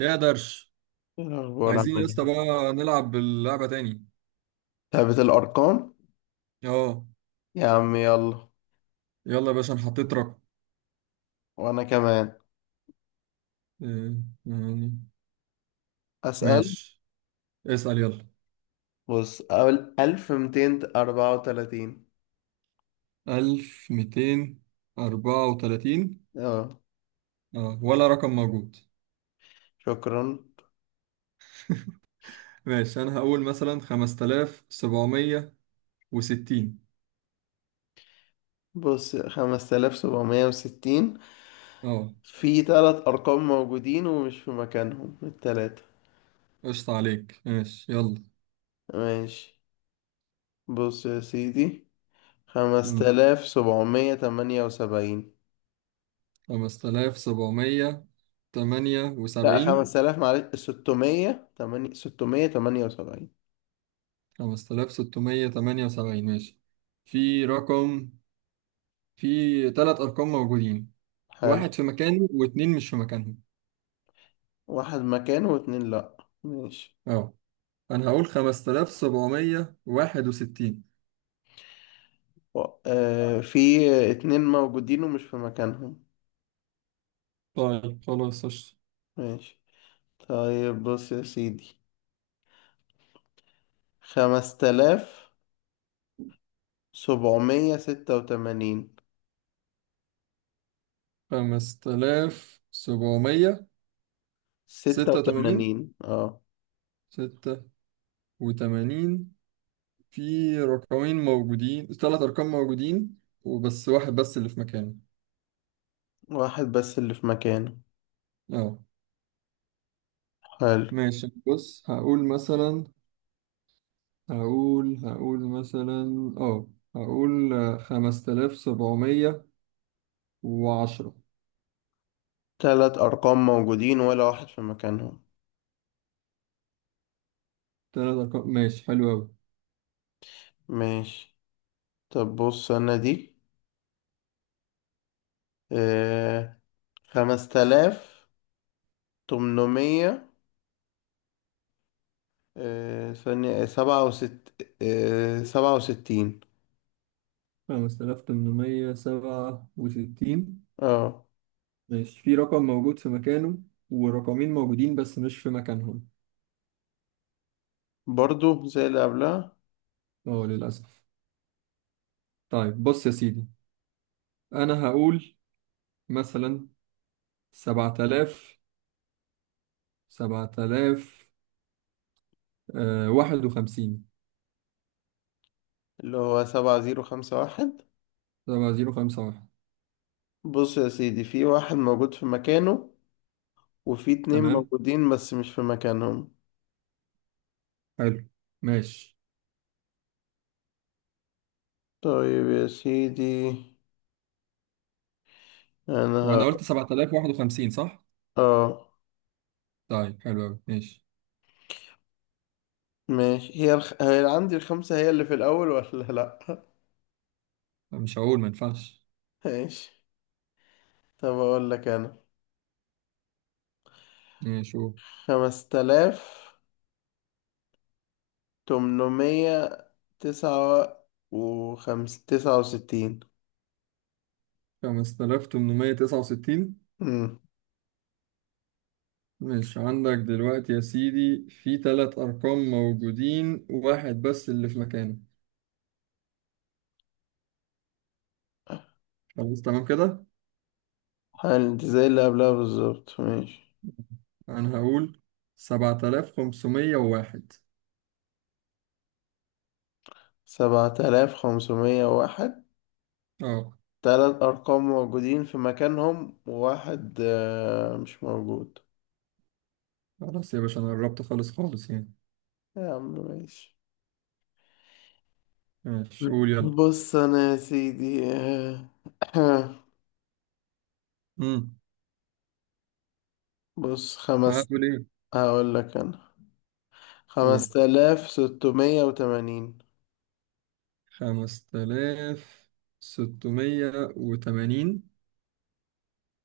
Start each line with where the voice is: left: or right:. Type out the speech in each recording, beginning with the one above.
right: ايه يا درش؟
left: إيه الأخبار، عامل
right: عايزين يا اسطى
left: إيه؟
right: بقى نلعب اللعبة تاني.
left: ثابت الأرقام.
right: اه.
left: يا عم يلا.
right: يلا يا باشا انا حطيت رقم.
left: وأنا كمان.
right: آه، يعني.
left: أسأل.
right: ماشي. اسأل يلا.
left: بص، أول 1234.
right: ألف ميتين أربعة وتلاتين.
left: أه.
right: اه، ولا رقم موجود.
left: شكرا.
right: ماشي أنا هقول مثلا خمسة آلاف سبعمية وستين.
left: بص، 5760،
right: اه.
left: في تلات أرقام موجودين ومش في مكانهم التلاتة.
right: قشطة عليك ماشي يلا.
left: ماشي. بص يا سيدي، خمسة
right: مم.
left: آلاف سبعمية تمانية وسبعين
right: خمسة آلاف سبعمية تمانية
left: لأ
right: وسبعين.
left: 5000 معلش، 678.
right: خمسة آلاف ستمية تمانية وسبعين ماشي. في رقم في ثلاث أرقام موجودين،
left: حلو.
right: واحد في مكانه واتنين مش في مكانهم.
left: واحد مكانه واتنين لأ. ماشي.
right: اه. أنا هقول خمسة آلاف سبعمية واحد وستين.
left: في اتنين موجودين ومش في مكانهم.
right: طيب خلاص قشطة.
left: ماشي. طيب بص يا سيدي، 5786.
right: خمسة آلاف سبعمية
left: ستة
right: ستة وتمانين.
left: وتمانين اه.
right: ستة وتمانين. في رقمين موجودين ثلاث أرقام موجودين وبس واحد بس اللي في مكانه.
left: واحد بس اللي في مكانه،
right: اه.
left: حلو.
right: ماشي بص هقول مثلا هقول هقول مثلا اه هقول خمسة آلاف سبعمية وعشرة.
left: تلات أرقام موجودين ولا واحد في مكانهم.
right: تلات أرقام، ماشي حلو أوي.
left: ماشي. طب بص أنا دي، آه 5800، ثانية، 67.
right: خمسة آلاف تمنمية سبعة وستين
left: اه.
right: ماشي. في رقم موجود في مكانه ورقمين موجودين بس مش في مكانهم.
left: برضو زي اللي قبلها.
right: اه، للأسف. طيب بص يا سيدي، أنا هقول مثلا سبعة آلاف سبعة آلاف واحد وخمسين.
left: اللي هو 7051.
right: سبعة زيرو خمسة واحد.
left: بص يا سيدي، في واحد موجود في مكانه، وفي اتنين
right: تمام،
left: موجودين بس مش في مكانهم.
right: حلو، ماشي.
left: طيب يا سيدي انا
right: وأنا
left: ه...
right: قلت سبعة آلاف واحد وخمسين صح؟
left: اه
right: طيب حلو أوي ماشي.
left: ماشي. هي عندي الخمسة هي اللي في الأول ولا لأ؟
right: مش هقول ما ينفعش.
left: ماشي. طب أقول لك أنا،
right: ماشي هو
left: 5800، تسعة 69.
right: خمسة آلاف تمنمية تسعة وستين.
left: مم.
right: ماشي عندك دلوقتي يا سيدي في ثلاث أرقام موجودين، واحد بس اللي في مكانه. خلاص تمام كده.
left: حل دي زي اللي قبلها بالظبط. ماشي.
right: أنا هقول سبعة آلاف خمسمية وواحد.
left: 7501،
right: اه.
left: تلات أرقام موجودين في مكانهم وواحد مش موجود.
right: خلاص يا باشا، أنا قربت خالص خالص يعني.
left: يا عم ماشي.
right: ماشي قول يلا.
left: بص أنا يا سيدي
right: امم
left: بص،
right: هقول إيه؟
left: هقول لك أنا
right: قول
left: 5680.
right: خمسة آلاف ستمية وتمانين.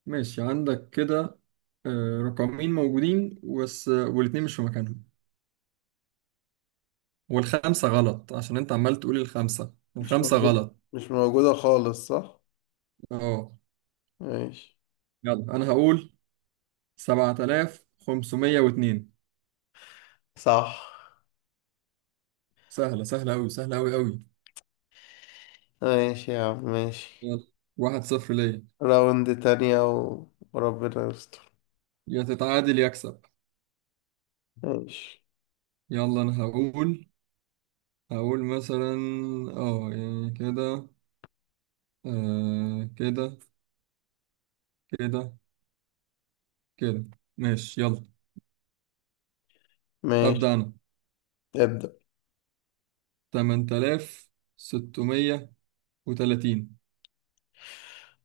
right: ماشي عندك كده رقمين موجودين بس والاتنين مش في مكانهم. والخمسة غلط عشان أنت عمال تقول الخمسة
left: مش
right: الخمسة
left: موجود
right: غلط.
left: مش موجودة خالص، صح؟
right: اه.
left: ماشي.
right: يلا انا هقول 7502.
left: صح.
right: سهلة سهلة أوي سهلة أوي أوي.
left: ماشي يا عم، ماشي.
right: يلا. واحد صفر ليا.
left: راوند تانية وربنا يستر.
right: يا تتعادل يا أكسب.
left: ماشي.
right: يلا أنا هقول مثلا اه يعني كده كده كده كده. ماشي يلا.
left: ماشي،
right: أبدأ أنا.
left: ابدأ.
right: 8630.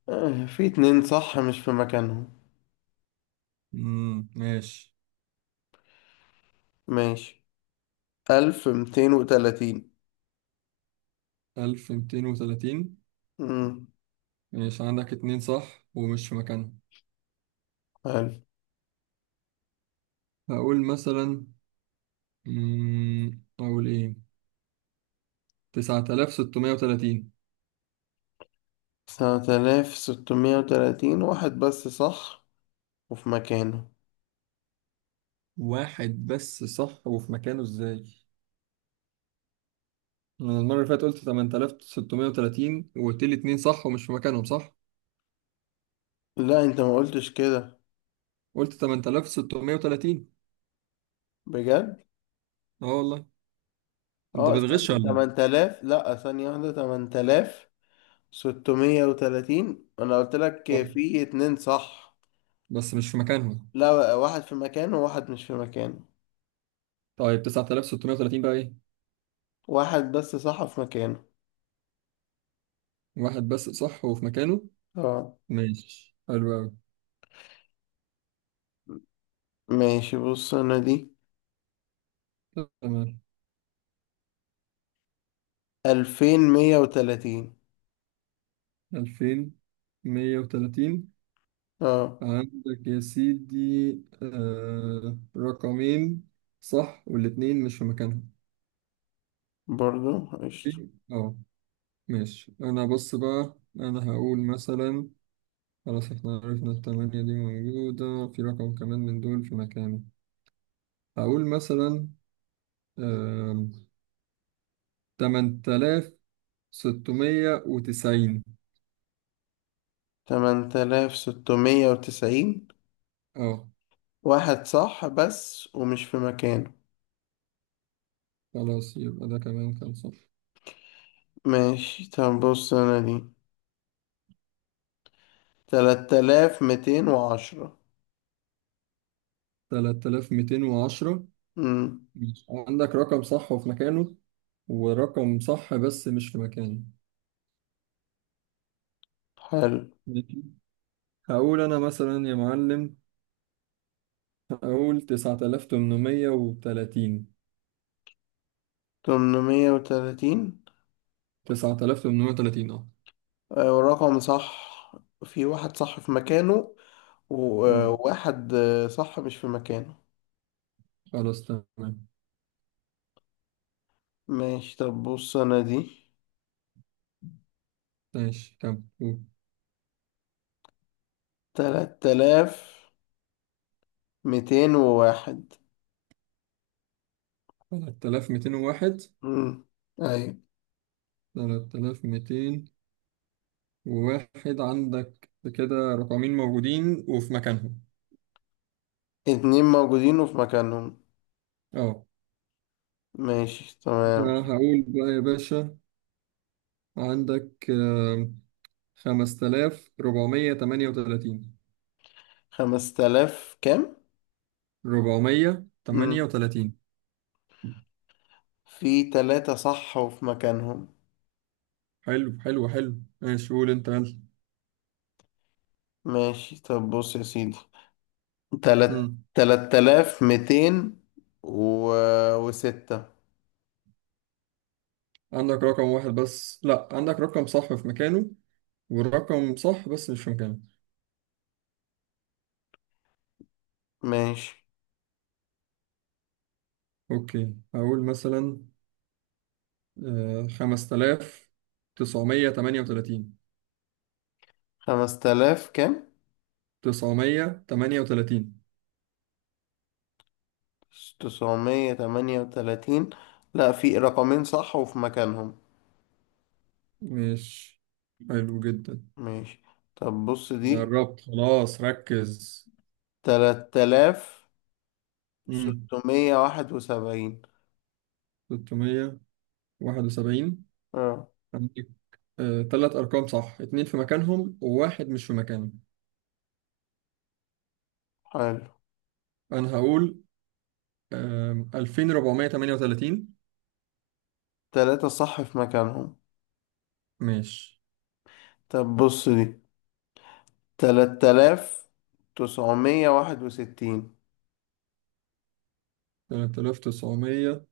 left: في اتنين صح مش في مكانهم.
right: ماشي.
left: ماشي. 1230.
right: 1230.
left: أمم،
right: ماشي عندك اتنين صح ومش في مكانهم.
left: حلو.
right: هقول مثلا، أقول إيه؟ 9630.
left: 7630، واحد بس صح وفي مكانه.
right: واحد بس صح وفي مكانه إزاي؟ أنا المرة اللي فاتت قلت 8630 وقلت لي اتنين صح ومش في مكانهم صح؟
left: لا انت ما قلتش كده.
right: قلت 8630.
left: بجد.
right: أه والله. أنت
left: اه
right: بتغش
left: ثانية
right: ولا
left: 8000، لا ثانية واحدة، 8630 أنا قلت
right: إيه؟
left: لك
right: آه.
left: في اتنين صح.
right: بس مش في مكانهم.
left: لا بقى، واحد في مكانه وواحد مش في مكانه.
right: طيب 9630 بقى إيه؟
left: واحد بس صح في مكانه.
right: واحد بس صح وفي مكانه؟
left: اه.
right: ماشي حلو أوي.
left: ماشي، بص أنا دي
right: تمام.
left: 2130.
right: 2130.
left: اه.
right: عندك يا سيدي رقمين صح والاتنين مش في مكانهم.
left: برضو قشطة.
right: في- اه ماشي. انا بص بقى انا هقول مثلا، خلاص احنا عرفنا التمانية دي موجودة في رقم كمان من دول في مكانه. هقول مثلا آم، تمن تلاف ستمية وتسعين.
left: 8690،
right: اه.
left: واحد صح بس ومش في مكانه.
right: خلاص يبقى ده كمان كان صح.
left: ماشي. طب بص انا دي، 3210.
right: تلات آلاف ميتين وعشرة.
left: امم.
right: ماشي. عندك رقم صح وفي مكانه ورقم صح بس مش في مكانه.
left: حلو.
right: ماشي. هقول أنا مثلا يا معلم. هقول تسعة آلاف تمنمية وتلاتين.
left: 830،
right: تسعة آلاف تمنمية وتلاتين أه.
left: ورقم صح، في واحد صح في مكانه
right: أمم.
left: وواحد صح مش في مكانه.
right: خلاص تمام.
left: ماشي. طب بص انا دي،
right: ماشي. كم؟
left: 3201.
right: تلات آلاف ميتين وواحد.
left: امم. ايوه.
right: تلات آلاف ميتين وواحد عندك كده، رقمين موجودين وفي مكانهم.
left: اتنين موجودين وفي مكانهم.
right: أه.
left: ماشي تمام.
right: هقول بقى يا باشا. عندك خمسة آلاف ربعمية تمانية وتلاتين.
left: خمس تلاف كام؟
right: ربعمية تمانية
left: مم.
right: وتلاتين.
left: في تلاتة صح وفي مكانهم.
right: حلو حلو حلو. ماشي قول أنت.
left: ماشي. طب بص يا سيدي، تلات
right: يلا.
left: 3200 و... وستة.
right: عندك رقم واحد بس، لا، عندك رقم صح في مكانه والرقم صح بس مش في مكانه.
left: ماشي.
right: اوكي هقول مثلا خمسة آلاف تسعمية تمانية وتلاتين.
left: خمس تلاف كام؟
right: تسعمية تمانية وتلاتين.
left: 938، لا في رقمين صح وفي مكانهم.
right: مش حلو جدا.
left: ماشي. طب بص دي،
right: أنا قربت خلاص، ركز.
left: تلات تلاف
right: مم.
left: ستمية واحد وسبعين
right: تلتمية واحد وسبعين.
left: اه.
right: عندك تلات أرقام صح، اتنين في مكانهم وواحد مش في مكانه.
left: حلو.
right: أنا هقول ألفين ربعمية تمانية وتلاتين.
left: تلاتة صح في مكانهم.
right: ماشي.
left: طب بص دي، 3961.
right: 3961.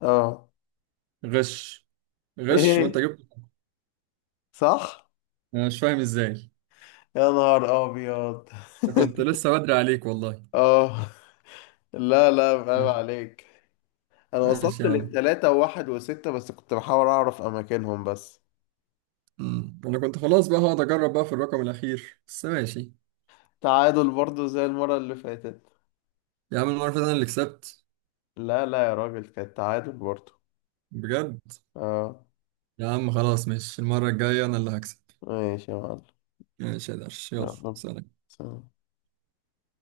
left: اه.
right: غش، غش وانت
left: ايه
right: جبت.
left: صح.
right: انا مش فاهم ازاي.
left: يا نهار ابيض.
right: انا كنت لسه بدري عليك والله.
left: اه. لا لا، فاهم
right: مم.
left: عليك. انا
right: ماشي
left: وصلت
right: يا عم.
left: للتلاتة وواحد وستة بس كنت بحاول اعرف اماكنهم بس.
right: مم. انا كنت خلاص بقى هقعد اجرب بقى في الرقم الاخير بس ماشي.
left: تعادل برضو زي المرة اللي فاتت.
right: يا عم المره اللي فاتت انا اللي كسبت.
left: لا لا يا راجل، كانت تعادل برضو.
right: بجد؟
left: اه.
right: يا عم خلاص ماشي، المره الجايه انا اللي هكسب.
left: ماشي يا معلم.
right: ماشي يا درش يلا.
left: يلا.
right: سلام.
left: سلام.